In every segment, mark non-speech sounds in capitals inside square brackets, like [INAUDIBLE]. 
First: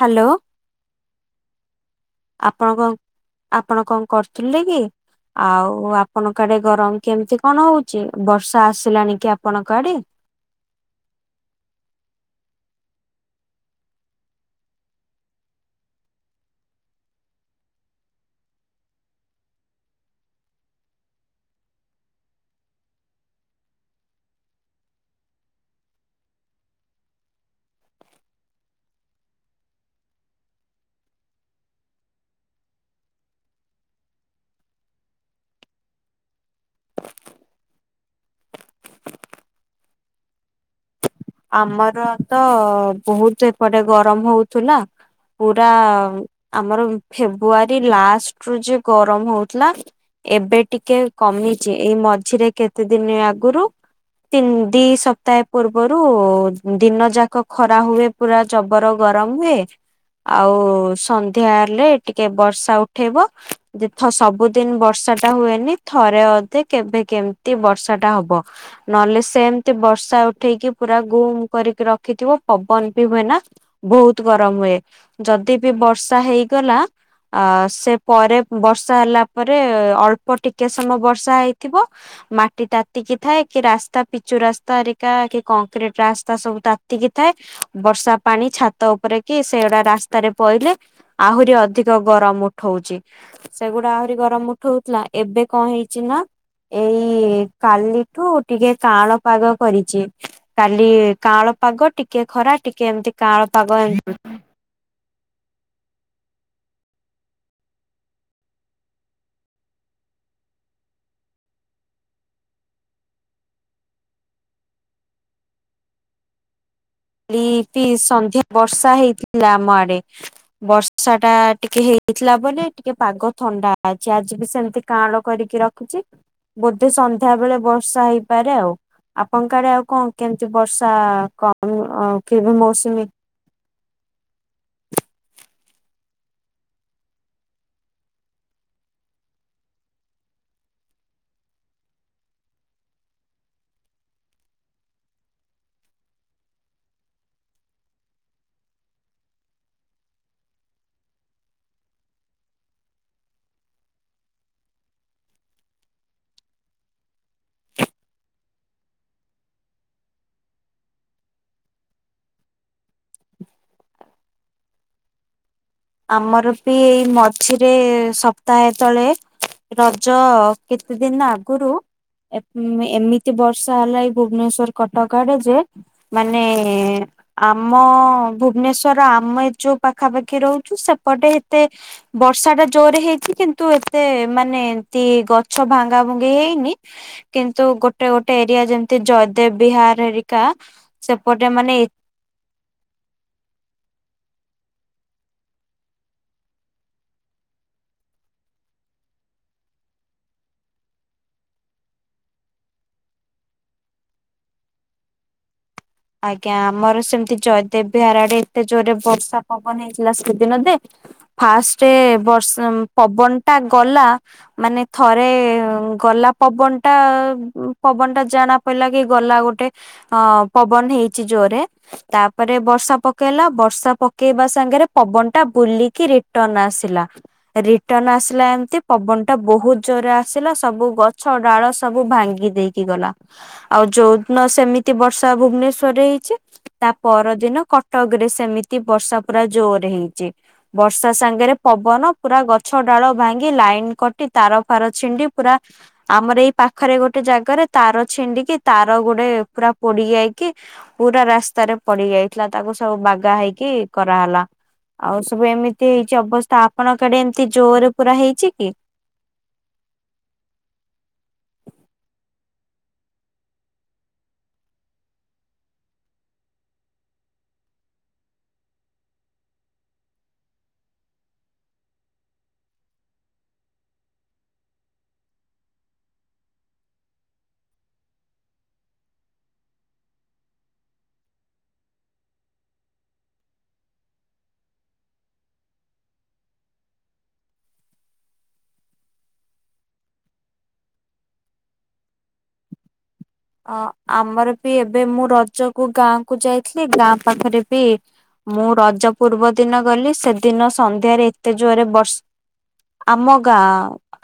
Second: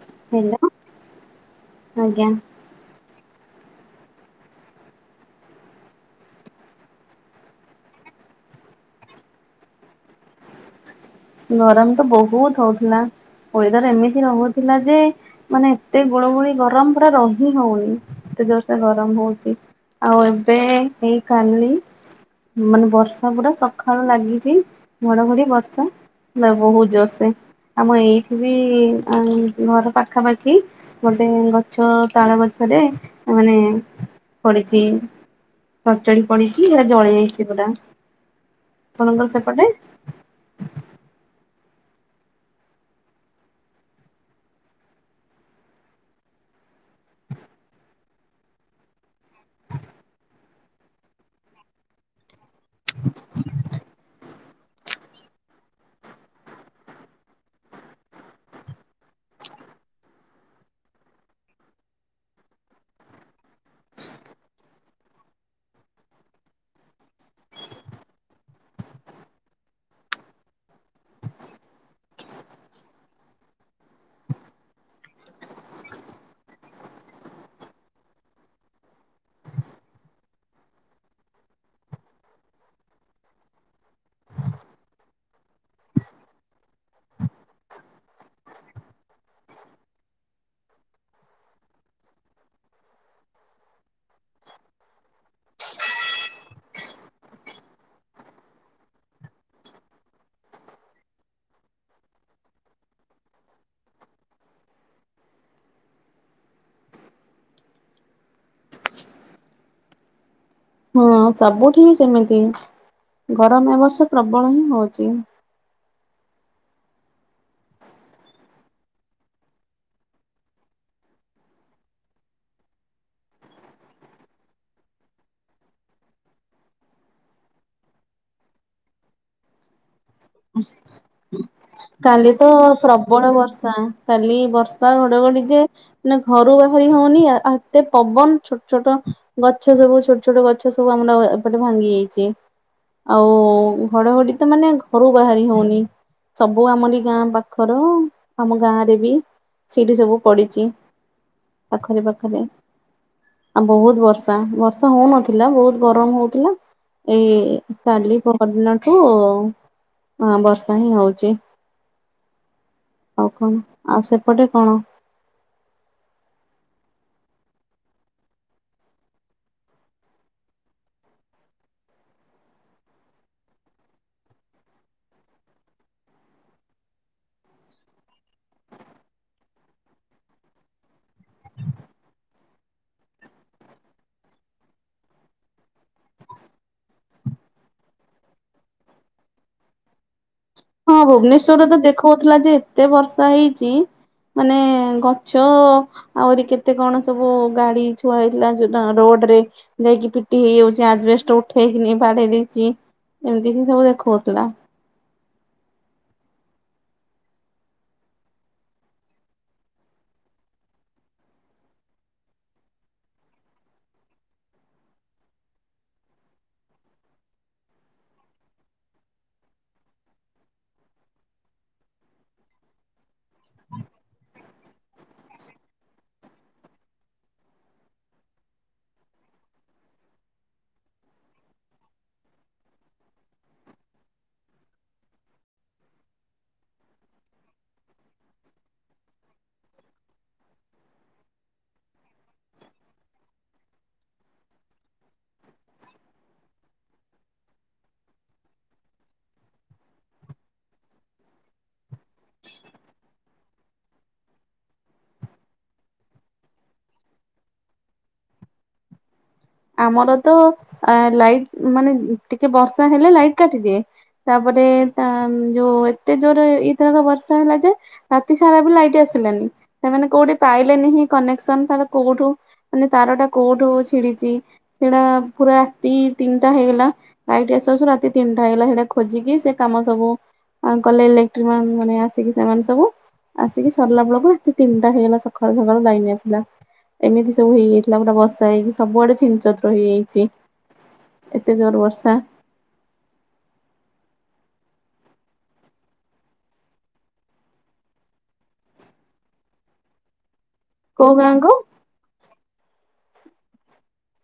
Hello ଆ। ଆଜ୍ଞା ଆପଣ କଣ ଆପଣ କଣ କରୁଥିଲେ କି? ଆଉ ଆପଣଙ୍କ ଆଡେ ଗରମ କେମିତି କଣ ହଉଛି ବର୍ଷା ଆସିଲାଣି କି ଆପଣଙ୍କ ଆଡେ। ଗରମ ତ ବହୁତ ହଉଥିଲା ଦର ଏମିତି ରହୁଥିଲା ଯେ। ମାନେ ଏତେ ଗୋଳୁ ଗୁଳି ଗରମ ପୁରା ରହି ହଉନି ଏତେ ଜୋର ସେ ଗରମ ହଉଚି। ଆଉ ଏବେ ହେଇ କାଲି। ମାନେ ବର୍ଷା ପୁରା ସକାଳୁ ଲାଗିଚି ଘଡଘଡି ବର୍ଷା। ନା ବହୁତ ଜୋରସେ ଆମ ଏଇଠ ବି ଘର ପାଖାପାଖି। ଗୋଟେ ଗଛ ତାଳ ଗଛରେ ମାନେ ପଡିଛି। ଫଟଳି ପଡ଼ିଛି ସେ ଜଳି ଯାଇଛି ପୁରା ଆପଣଙ୍କ ସେପଟେ। ଆମର ତ ବହୁତ ଏପଟେ ଗରମ ହଉଥିଲା। ପୁରା ଆମର ଫେବୃଆରୀ ଲାଷ୍ଟରୁୁ ଯେ ଗରମ ହଉଥିଲା ଏବେ ଟିକେ କମିଚି ଏଇ ମଝିରେ କେତେ ଦିନ ଆଗରୁ ତିନି ଦି ସପ୍ତାହ ପୂର୍ବରୁ ଦିନ ଯାକ ଖରା ହୁଏ ପୁରା ଜବର ଗରମ ହୁଏ। ଆଉ ସନ୍ଧ୍ୟାହେଲେ ଟିକେ ବର୍ଷା ଉଠେଇବ। ଯେ ସବୁଦିନ ବର୍ଷାଟା ହୁଏନି ଥରେ ଅଧେ କେବେ କେମତି ବର୍ଷାଟା ହବ। ନହେଲେ ସେମତି ବର୍ଷା ଉଠେଇକି ପୁରା ଗୁମ କରିକି ରଖିଥିବ ପବନ ବି ହୁଏ ନା। ବହୁତ ଗରମ ହୁଏ ଯଦି ବି ବର୍ଷା ହେଇଗଲା ଅ ସେ ପରେ ବର୍ଷା ହେଲା ପରେ ଅଳ୍ପ ଟିକେ ସମୟ ବର୍ଷା ହେଇଥିବ ମାଟି ତାତିକି ଥାଏ କି ରାସ୍ତା ପିଚୁ ରାସ୍ତା ହେରିକା କି କଂକ୍ରିଟ ରାସ୍ତା ସବୁ ତାତିକି ଥାଏ ବର୍ଷା ପାଣି ଛାତ ଉପରେ କି ସେଉଡ଼ା ରାସ୍ତାରେ ପଇଲେ ଆହୁରି ଅଧିକ ଗରମ ଉଠଉଚି। ସେଗୁଡା ଆହୁରି ଗରମ ଉଠଉଥିଲା ଏବେ କଣ ହେଇଚି ନା ଏଇ କାଲିଠୁ ଟିକେ କାଳ ପାଗ କରିଚି। କାଲି କାଁଳ ପାଗ ଟିକେ ଖରା ଟିକେ ଏମିତି କାଁଳ ପାଗ ଏ [INAUDIBLE] ହଁ ସବୁଠି ବି ସେମିତି ଗରମ ଏବର୍ଷ ପ୍ରବଳ ହିଁ ହଉଚି। ଲିପି ସନ୍ଧ୍ୟା ବର୍ଷା ହେଇଥିଲା ଆମ ଆଡେ। ବର୍ଷାଟା ଟିକେ ହେଇଥିଲା ବୋଲି ଟିକେ ପାଗ ଥଣ୍ଡା ଅଛି ଆଜି ବି ସେମିତି କାଁଳ କରିକି ରଖ ରଖିଛି ବୋଧେ ସନ୍ଧ୍ୟା ବେଳେ ବର୍ଷା ହେଇପାରେ ଆଉ ଆପଣଙ୍କ ଆଡେ ଆଉ କଣ? କେମତି ବର୍ଷା କଣ କାଲି ତ ପ୍ରବଳ ବର୍ଷା କାଲି ବର୍ଷା ଘଡଘଡି ଯେ ମାନେ ଘରୁ ବାହାରି ହଉନି ଆ ଏତେ ପବନ ଛୋଟ ଛୋଟ ଗଛ ସବୁ ଛୋଟ ଛୋଟ ଛୋଟ ଗଛ ସବୁ ଆମର ଏପଟେ ଭାଙ୍ଗି ଯାଇଚି ଆଉ ଘଡଘଡି ତ ମାନେ ଘରୁ ବାହାରି ହଉନି ସବୁ ଆମରି ଗାଁ ପାଖର ଆମ ଗାଁରେ ବି ସେଇଠି ସବୁ ପଡ଼ିଚି ପାଖରେ ପାଖରେ। ଆଉ ବହୁତ ବର୍ଷା ବର୍ଷା ହଉନଥିଲା ବହୁତ ଗରମ ହଉଥିଲା। ଏଇ କାଲି ପହର ଦିନଠୁ ହଁ ବର୍ଷା ହିଁ ହଉଚି। ଅଉ କଣ ଆଉ ସେପଟେ କଣ? ଆମର ବି ଏଇ ମଝିରେ ସପ୍ତାହେ ତଳେ ରଜ କେତେ ଦିନ ଆଗରୁ ଏପ ଏମିତି ବର୍ଷା ହେଲା ଏଇ ଭୁବନେଶ୍ଵର କଟକ ଆଡେ ଯେ ମାନେ ଆମ ଭୁବନେଶ୍ଵର ଆମ ଏ ଯୋଉ ପାଖାପାଖି ରହୁ ଚୁ ସେପଟେ ଏତେ ବର୍ଷାଟା ଜୋରରେ ହେଇଚି କିନ୍ତୁ ଏତେ ମାନେ ଏମତି ଗଛ ଭାଙ୍ଗାଭଙ୍ଗି ହେଇନି। କିନ୍ତୁ ଗୋଟେ ଗୋଟେ ଏରିଆ ଯେମିତି ଜୟଦେବ ବିହାର ହେରୀ କା। ହଁ ଭୁବନେଶ୍ଵରରେ ତ ଦେଖାଉଥିଲା ଯେ ଏତେ ବର୍ଷା ହେଇଚି। ମାନେ ଗଛ ଆହୁରି କେତେ କଣ ସବୁ ଗାଡି ଥୁଆ ହେଇଥିଲା ଯୋଉ ଡା ରୋଡରେ ଯାଇକି ପିଟି ହେଇଯାଉଛି ଆଜବେଷ୍ଟ ଉଠେଇକିନି ବାଡେଇ ଦେଇଛି ଏମିତି ହି ସବୁ ଦେଖାଉଥିଲା। ଆଜ୍ଞା ଆମର ସେମିତି ଜୟଦେବ ବିହାର ଆଡେ ଏତେ ଜୋରରେ ବର୍ଷା ପବନ ହେଇଥିଲା ସେହିଦିନ ଯେ ଫାଷ୍ଟ ବର୍ଷ ପବନଟା ଗଲା ମାନେ ଥରେ ଗଲା ପବନଟା ପବନଟା ଜଣା ପଇଲା କି ଗଲା ଗୋଟେ ଅ ପବନ ହେଇଚି ଜୋରେ ତାପରେ ବର୍ଷା ପକେଇଲା ବର୍ଷା ପକେଇବା ସାଙ୍ଗରେ ପବନଟା ବୁଲିକି ରିଟର୍ଣ ଆସିଲା। ରିଟର୍ଣ ଆସିଲା ଏମିତି ପବନଟା ବହୁତ ଜୋରରେ ଆସିଲା ସବୁ ଗଛ ଡାଳ ସବୁ ଭାଙ୍ଗି ଦେଇକି ଗଲା ଆଉ ଯୋଉଦିନ ସେମିତି ବର୍ଷା ଭୁବନେଶ୍ଵରରେ ହେଇଛି। ତା ପରଦିନ କଟକରେ ସେମିତି ବର୍ଷା ପୁରା ଜୋର ହେଇଛି। ବର୍ଷା ସାଙ୍ଗରେ ପବନ ପୁରା ଗଛ ଡାଳ ଭାଙ୍ଗି ଲାଇନ କଟି ତାର ଫାର ଛିଣ୍ଡି ପୁରା ଆମର ଏଇ ପାଖରେ ଗୋଟେ ଜାଗାରେ ତାର ଛିଣ୍ଡିକି ତାର ଗୋଟେ ପୁରା ପୋଡି ଯାଇକି ପୁରା ରାସ୍ତାରେ ପଡି ଯାଇଥିଲା ତାକୁ ସବୁ ବାଗା ହେଇକି କରାହେଲା। ଆଉ ସବୁ ଏମିତି ହେଇଛି ଅବସ୍ଥା ଆପଣ କୁଆଡେ ଏମତି ଜୋରରେ ପୁରା ହେଇଛି କି? ଆମର ତ ଲାଇଟ୍ ମାନେ ଟିକେ ବର୍ଷା ହେଲେ ଲାଇଟ କାଟିଦିଏ। ତାପରେ ତା ଯୋଉ ଏତେ ଜୋର ଏଇଥରକ ବର୍ଷା ହେଲା ଯେ ରାତି ସାରା ବି ଲାଇଟ୍ ଆସିଲାନି ସେମାନେ କୋଉଠି ପାଇଲେନି କନେକ୍ସନ ତାର କୋଉଠୁ ମାନେ ତାରଟା କୋଉଠୁ ଛିଡିଛି ସେଟା ପୁରା ରାତି ତିନିଟା ହେଇଗଲା। ଲାଇଟ ଆସୁ ରାତି ତିନିଟା ହେଲା ସେଟା ଖୋଜିକି ସେ କାମ ସବୁ ଆ କଲେ ଇଲେକ୍ଟ୍ରିମ୍ୟାନ ମାନେ ଆସିକି ସେମାନେ ସବୁ ଆସିକି ସରିଲା ବେଳକୁ ରାତି ତିନିଟା ହେଇଗଲା ସକାଳୁ ସକାଳୁ ଲାଇନ ଆସିଲା। ଏମିତି ସବୁ ହେଇଯାଇଥିଲା ପୁରା ବର୍ଷା ହେଇକି ସବୁଆଡ଼େ ଛି ହେଇଯାଇଛି ଏତେ ଜୋର ବର୍ଷା ଚ ଅ ଆମର ବି ଏବେ ମୁଁ ରଜକୁ ଗାଁ କୁ ଯାଇଥିଲି ଗାଁ ପାଖରେ ବି ମୁଁ ରଜ ପୂର୍ବ ଦିନ ଗଲି ସେଦିନ କୋଉ ସନ୍ଧ୍ୟାରେ ଗାଁ କୁ ଏତେ ଜୋରେ ବର୍ଷ ଆମ ଗାଁ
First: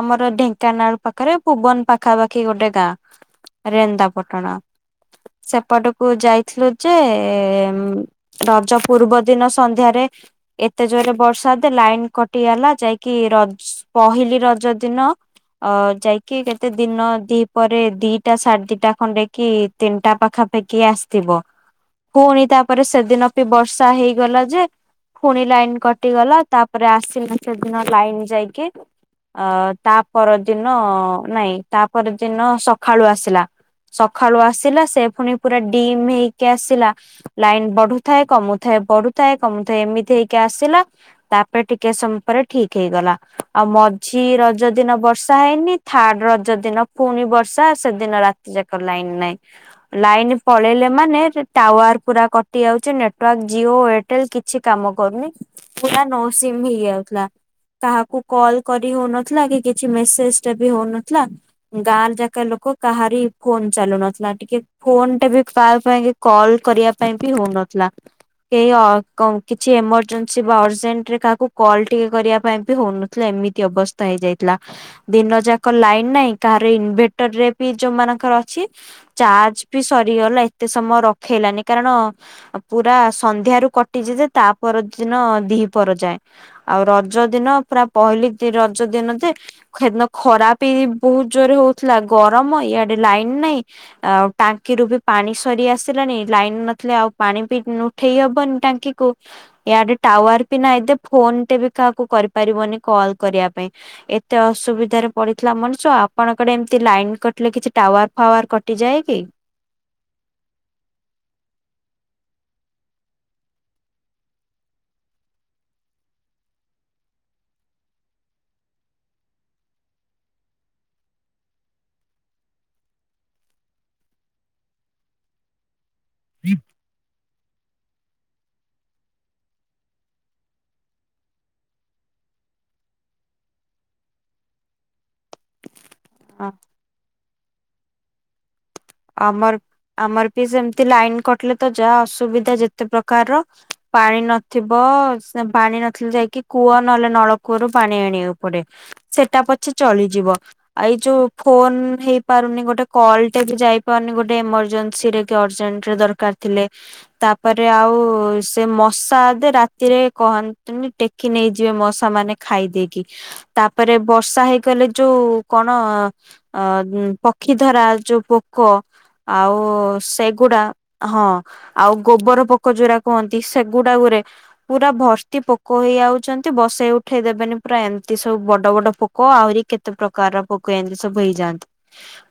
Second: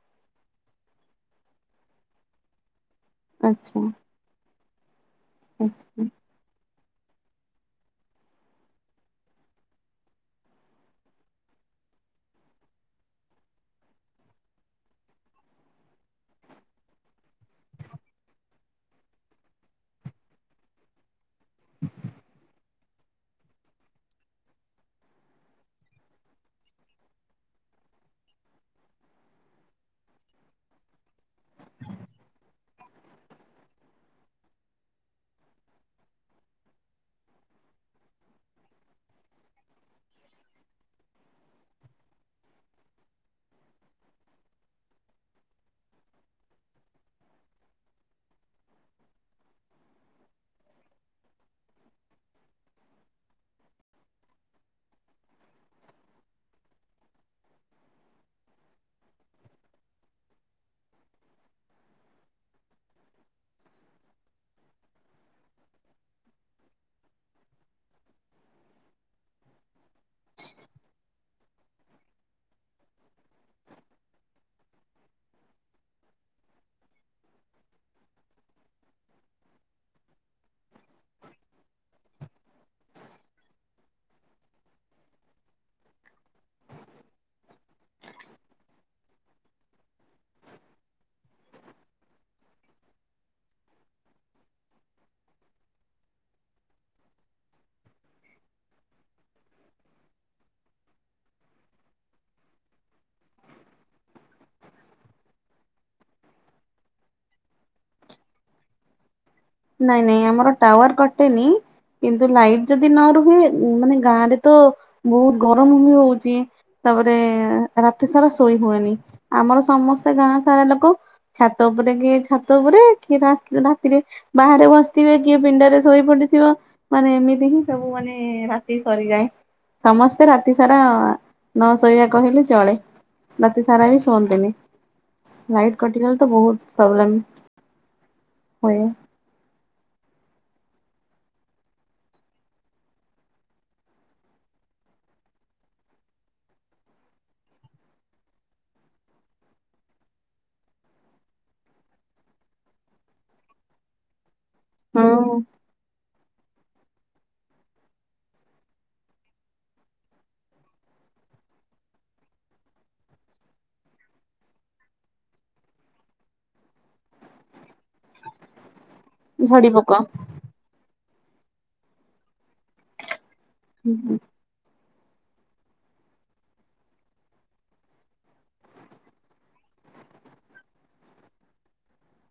ଆମର ଢେଙ୍କାନାଳ ପାଖରେ ଭୁବନ ପାଖାପାଖି ଗୋଟେ ଗାଁ। ଆଚ୍ଛା ରେନ୍ଦାପାଟଣା ଆଚ୍ଛା। ସେପଟକୁ ଯାଇଥିଲୁ ଯେ ରଜ ପୂର୍ବ ଦିନ ସନ୍ଧ୍ୟାରେ ଏତେ ଜୋରେ ବର୍ଷାଯେ ଲାଇନ କଟିଗଲା ଯାଇକି ରଜ ପହିଲି ରଜ ଦିନ ଅ ଯାଇକି କେତେ ଦିନ ଦି ପରେ ଦି ଦିଟା ସାଢେ ଦିଟା ଖଣ୍ଡେ କି ତିନିଟା ପାଖାପାଖି ଆସିଥିବ ପୁଣି ତା ପରେ ସେଦିନ ବି ବର୍ଷା ହେଇଗଲା ଯେ ପୁଣି ଲାଇନ କଟିଗଲା ତାପରେ ଆସିଲେ ସେଦିନ ଲାଇନ ଯାଇକି। ଅ ତା ପରଦିନ ନାଇଁ ତା ପରଦିନ ସଖାଳୁ ଆସିଲା। ସକାଳୁ ଆସିଲା ସେ ପୁଣି ପୁରା ଡିମ୍ ହେଇକି ଆସିଲା। ଲାଇନ ବଢୁଥାଏ କମୁଥାଏ ବଢୁଥାଏ କମୁଥାଏ ଏମିତି ହେଇକି ଆସିଲା। ତାପରେ ଟିକେ ସମୟ ପରେ ଠିକ ହେଇଗଲା ଆଉ ମଝି ରଜ ଦିନ ବର୍ଷା ହେଇନି। ଥାର୍ଡ ରଜ ଦିନ ପୁଣି ବର୍ଷା ସେଦିନ ରାତି ଯାକ ଲାଇନ ନାହିଁ। ଲାଇନ ପଳେଇଲେ ମାନେ ଟାୱାର ପୁରା କଟି ଯାଉଛି ନେଟୱାର୍କ ଜିଓ ଏୟା ଟେଲ କିଛି କାମ କରୁନି ପୁରା ନୋ ସିମ ହେଇଯାଉଥିଲା। କାହାକୁ କଲ କରି ହଉନଥିଲା କି କିଛି ମେସେଜରେ ବି ହଉନଥିଲା ଗାଁ ରେ ଯାକ ଲୋକ କାହାରି ଫୋନ ଚାଲୁ ନଥିଲା ଟିକେ ଫୋନ ଗୋଟେ ବି କ ପାଇଁ କଲ କରିବା ପାଇଁ ବି ହଉନଥିଲା। କେହି କିଛି ଏମର୍ଜେନ୍ସି ବା ଅର୍ଜେଣ୍ଟରେ କାହାକୁ କଲ୍ ଟିକେ କରିବା ପାଇଁ ବି ହଉନ ଏମିତି ଅବସ୍ଥା ହେଇଯାଇଥିଲା ଦିନ ଯାକ ଲାଇନ ନାଇଁ କାହାର ଇନଭେ ଯୋଉ ମାନଙ୍କର ଅଛି ଚାର୍ଜ ବି ସରିଗଲା ଏତେ ସମୟ ରଖେଇଲାନି କାରଣ ପୁରା ସନ୍ଧ୍ୟାରୁ କଟିଛି ଯେ ତା ପର ଦିନ ଦି ପର ଯାଏ। ଆଉ ରଜ ଦିନ ପୁରା ପହିଲି ରଜ ଦିନ ଯେ ସେଦିନ ଖରା ବି ବହୁତ ଜୋରେ ହଉଥିଲା ଗରମ ଇଆଡେ ଲାଇନ ନାଇଁ ଆଉ ଟାଙ୍କିରୁୁ ବି ପାଣି ସରି ଆସିଲାନି ଲାଇନ ନଥିଲେ ଆଉ ପାଣି ବି ନ ଉଠେଇ ହବନି ଟାଙ୍କିକୁ। ଇଆଡେ ଟାୱାର ବି ନା ଏ ଫୋନଟେ ବି କାହାକୁ କରିପାରିବନି କଲ କରିବା ପାଇଁ। ଏତେ ଅସୁବିଧାରେ ପଡିଥିଲା ମଣିଷ। କଣ ଏମିତି ଲାଇନ୍ କଟିଲେ କିଛି ଟାୱାର ଫାୱାର କଟିଯାଏ କି? ନାଇଁ ନାଇଁ ଆମର ଟାୱାର କଟେନି। କିନ୍ତୁ ଲାଇଟ ଯଦି ନ ରୁହେ ମାନେ ଗାଁରେ ତ ବହୁତ ଗରମ ବି ହଉଛି। ତାପରେ ରାତି ସାରା ଶୋଇ ହୁଏନି ଆମର ସମସ୍ତେ ଗାଁ ସାରା ଲୋକ ଛାତ ଉପରେ କି ଛାତ ଉପରେ କି ରା ରାତିରେ ବାହାରେ ବସିଥିବେ କିଏ ପିଣ୍ଡାରେ ଶୋଇ ପଡିଥିବ ମାନେ ଏମିତି ହିଁ ସବୁ ମାନେ ରାତି ସରିଯାଏ। ସମସ୍ତେ ରାତି ସାରା ନ ଶୋଇବା କହିଲେ ଚଳେ। ରାତି ସାରା ବି ଶୁଅନ୍ତିନି ଲାଇଟ କଟିଗଲେ ତ ବହୁତ ପ୍ରୋବ୍ଲେମ ହୁଏ। ଆମର ଆମର ପି ସେମତି ଲାଇନ କଟିଲେ ତ ଯାହା ଅସୁବିଧା ଯେତେ ପ୍ରକାରର। ପାଣି ନଥିବ ସେ ପାଣି ନଥିଲେ ଯାଇକି କୂଅ ନହେଲେ ନଳକୂଅରୁ ପାଣି ଆଣିବାକୁ ପଡେ। ସେଟା ପଛେ ଚଳିଯିବ ଏଇ ଯୋଉ ଫୋନ ହେଇପାରୁନି ଗୋଟେ କଲ ଟେ ବି ଯାଇ ପାରୁନି ଗୋଟେ ଏମରଜେନ୍ସି ରେ କି ହୁଁ ଅର୍ଜେଣ୍ଟରେ ଦରକାର ଥିଲେ ତା ତାପରେ ଆଉ ସେ ମଶା ଦେ ରାତିରେ କହନ୍ତୁନି ଟେକି ନେଇଯିବେ ମଶାମାନେ। ଖାଇ ଦେଇକି ତାପରେ ବର୍ଷା ହେଇଗଲେ ଯୋଉ କଣ ଅ ପକ୍ଷୀ ଧରା ଯୋଉ ପୋ କ ଆଉ ଝଡି ପୋକ। ସେଗୁଡା ହଁ ଆଉ ଗୋବର ପ ପୋକଜୁରା କୁହନ୍ତି ସେଗୁଡା ଗୁରେ। ପୁରା ଭର୍ତ୍ତି ପୋକ ହେଇଯାଉଛନ୍ତି ବସେଇ ଉଠେଇ ଦେବେନି ପୁରା ଏମିତି ସବୁ ବଡ ବଡ ପୋକ ଆହୁରି କେ ତ ପ୍ରକାର ପକ ଏନ୍ତି ସବୁ ହେଇଯାଆନ୍ତି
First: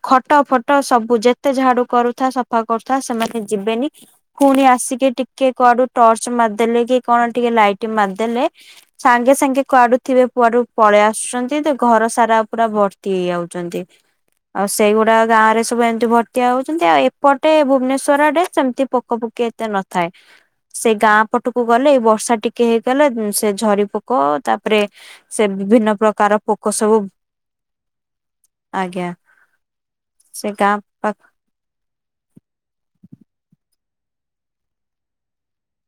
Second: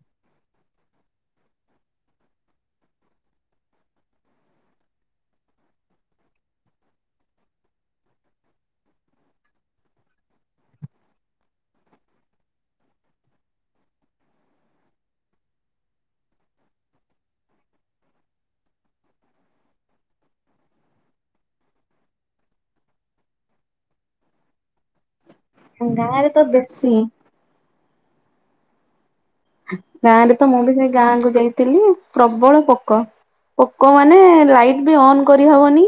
ଖଟ ଫଟ ସବୁ ଯେତେ ଝାଡୁ କରୁଥା ସଫା କରୁଥା ସେମାନେ ଯିବେନି। ପୁଣି ଆସିକି ଟିକେ କୁଆଡୁ ଟର୍ଚ ମାରିଦେଲେ କି କଣ ଟିକେ ଲାଇଟ ମାରିଦେଲେ ସାଙ୍ଗେ ସାଙ୍ଗେ କୁଆଡୁ ଥିବେ କୁଆଡୁ ପଳେଇ ଆସୁଛନ୍ତି ତ ଘର ସାରା ପୁରା ଭର୍ତ୍ତି ହେଇଯାଉଛନ୍ତି। ଆଉ ସେଇଗୁଡା ଗାଁ ରେ ସବୁ ଏମିତି ଭର୍ତିଆ ହଉଛନ୍ତି ଆଉ ଏପଟେ ଭୁବନେଶ୍ଵର ଆଡେ ସେମିତି ପୋକ ପୋକୀ ଏତେ ନଥାଏ। ସେ ଗାଁ ପଟକୁ ଗଲେ ଏଇ ବର୍ଷା ଟିକେ ହେଇଗଲେ ସେ ଝରି ପୋକ ତାପରେ ସେ ବିଭିନ୍ନ ଗାଁ ରେ ପ୍ରକାର ତ ପୋକ ବେଶୀ ସବୁ ଆଜ୍ଞା। ଗାଁ ରେ ତ ସେ ମୁଁ ବି ଗାଁ ସେଇ ପାଖ ଗାଁକୁ ଯାଇଥିଲି ପ୍ରବଳ ପୋକ। ପୋକ ମାନେ ଲାଇଟ ବି ଅନ୍ କରିହବନି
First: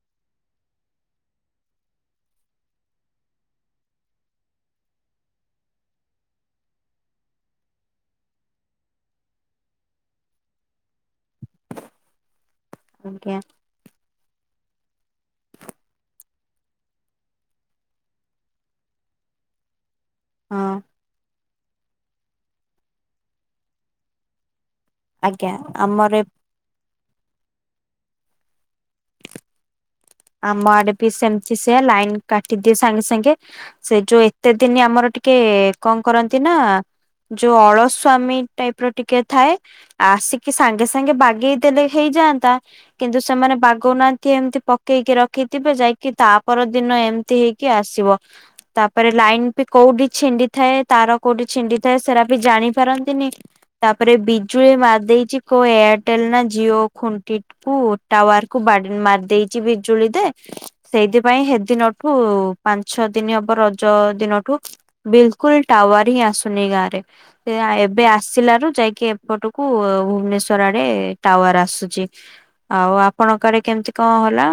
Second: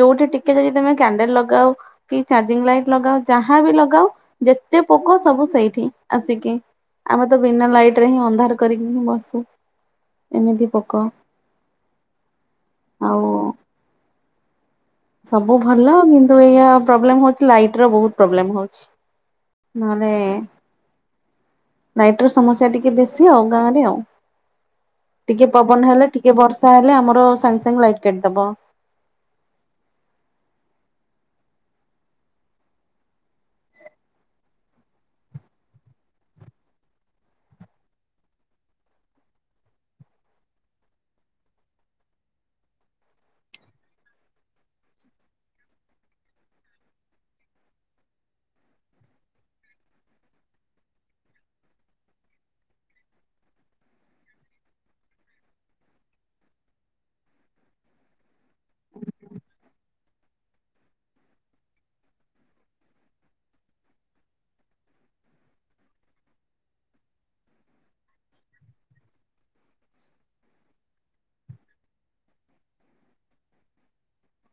ଯୋଉଠି ଟିକେ ଯଦି ତମେ କ୍ୟାଣ୍ଡେଲ ଲଗାଅ କି ଚାର୍ଜିଂ ଲାଇଟ ଲଗାଉ ଯାହାବି ଲଗାଉ ଯେତେ ପୋକ ସବୁ ସେଇଠି ଆସିକି। ଆମେ ତ ବିନା ଲାଇଟ ରେ ହିଁ ଅନ୍ଧାର କରିକି ହିଁ ବସୁ ଏମିତି ପୋକ। ଆଉ ଆଜ୍ଞା ସବୁ ଭଲ କିନ୍ତୁ ଏଇଆ ପ୍ରୋବ୍ଲେମ ହଉଛି ଲାଇଟ ର ବହୁତ ପ୍ରୋବ୍ଲେମ ହଉଛି। ନହଲେ ହଁ। ଲାଇଟର ସମସ୍ୟା ଟିକେ ବେଶୀ ଆଉ ଗାଁରେ ଆଉ। ଟିକେ ଆଜ୍ଞା ପବନ ହେଲେ ଆମର ଏ ଟିକେ ବର୍ଷା ହେଲେ ଆମର ସାଙ୍ଗେ ସାଙ୍ଗେ ଲାଇଟ୍ କାଟିଦବ। ଆମ ଆଡେ ବି ସେମତି ସେଆ ଲାଇନ୍ କାଟିଦିଏ ସାଙ୍ଗେ ସାଙ୍ଗେ। ସେ ଯୋଉ ଏତେ ଦିନ ଆମର ଟିକେ କଣ କରନ୍ତି ନା ଯୋଉ ଅଳସ୍ଵାମୀ ଟାଇପର ଟିକେ ଥାଏ। ଆସିକି ସାଙ୍ଗେ ସାଙ୍ଗେ ବାଗେଇଦେଲେ ହେଇଯାଆନ୍ତା। କିନ୍ତୁ ସେମାନେ ବାଗଉନାହାନ୍ତି ଏମିତି ପ ପକେଇକି ରଖିଥିବେ ଯାଇକି ତାପରଦିନ ଏମିତି ହେଇକି ଆସିବ। ତାପରେ ଲାଇନ ବି କୋଉଠି ଛିଣ୍ଡି ଥାଏ ତାର କୋଉଠି ଛିଣ୍ଡି ଥାଏ ସେଟା ବି ଜାଣି ପାରନ୍ତିନି। ତାପରେ ବିଜୁଳି ମାରିଦେଇଛି କୋଉ ଏୟାରଟେଲ ନା ଜିଓ ଖୁଣ୍ଟି କୁ ଟାୱାର କୁ ବାଡି ମାରି ଦେଇଛି ବିଜୁଳି ଦେ ସେଇଥିପାଇଁ ହେଦିନଠୁ ପାଞ୍ଚ ଛ ଦିନ ହବ ରଜ ଦିନଠୁ ବିଲକୁଲ ଟାୱାର ହିଁ ଆସୁନି ଗାଁରେ। ସେ ଏବେ ଆସିଲାରୁ ଯାଇକି ଏପଟକୁ ଭୁବନେଶ୍ଵର ଆଡେ ଟାୱାର ଆସୁଛି। ଆଉ ଆପଣଙ୍କ ଆରେ କେମିତି କଣ? ହେଲା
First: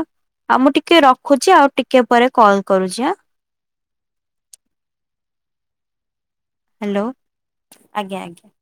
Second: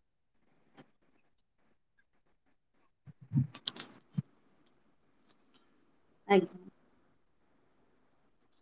ଆଉ ମୁଁ ଟିକେ ରଖୁଛି ଆଉ ଟିକେ ପରେ କଲ କରୁଛି ଆ ଆଜ୍ଞା। ହ୍ୟାଲୋ ଆଜ୍ଞା ଆଜ୍ଞା।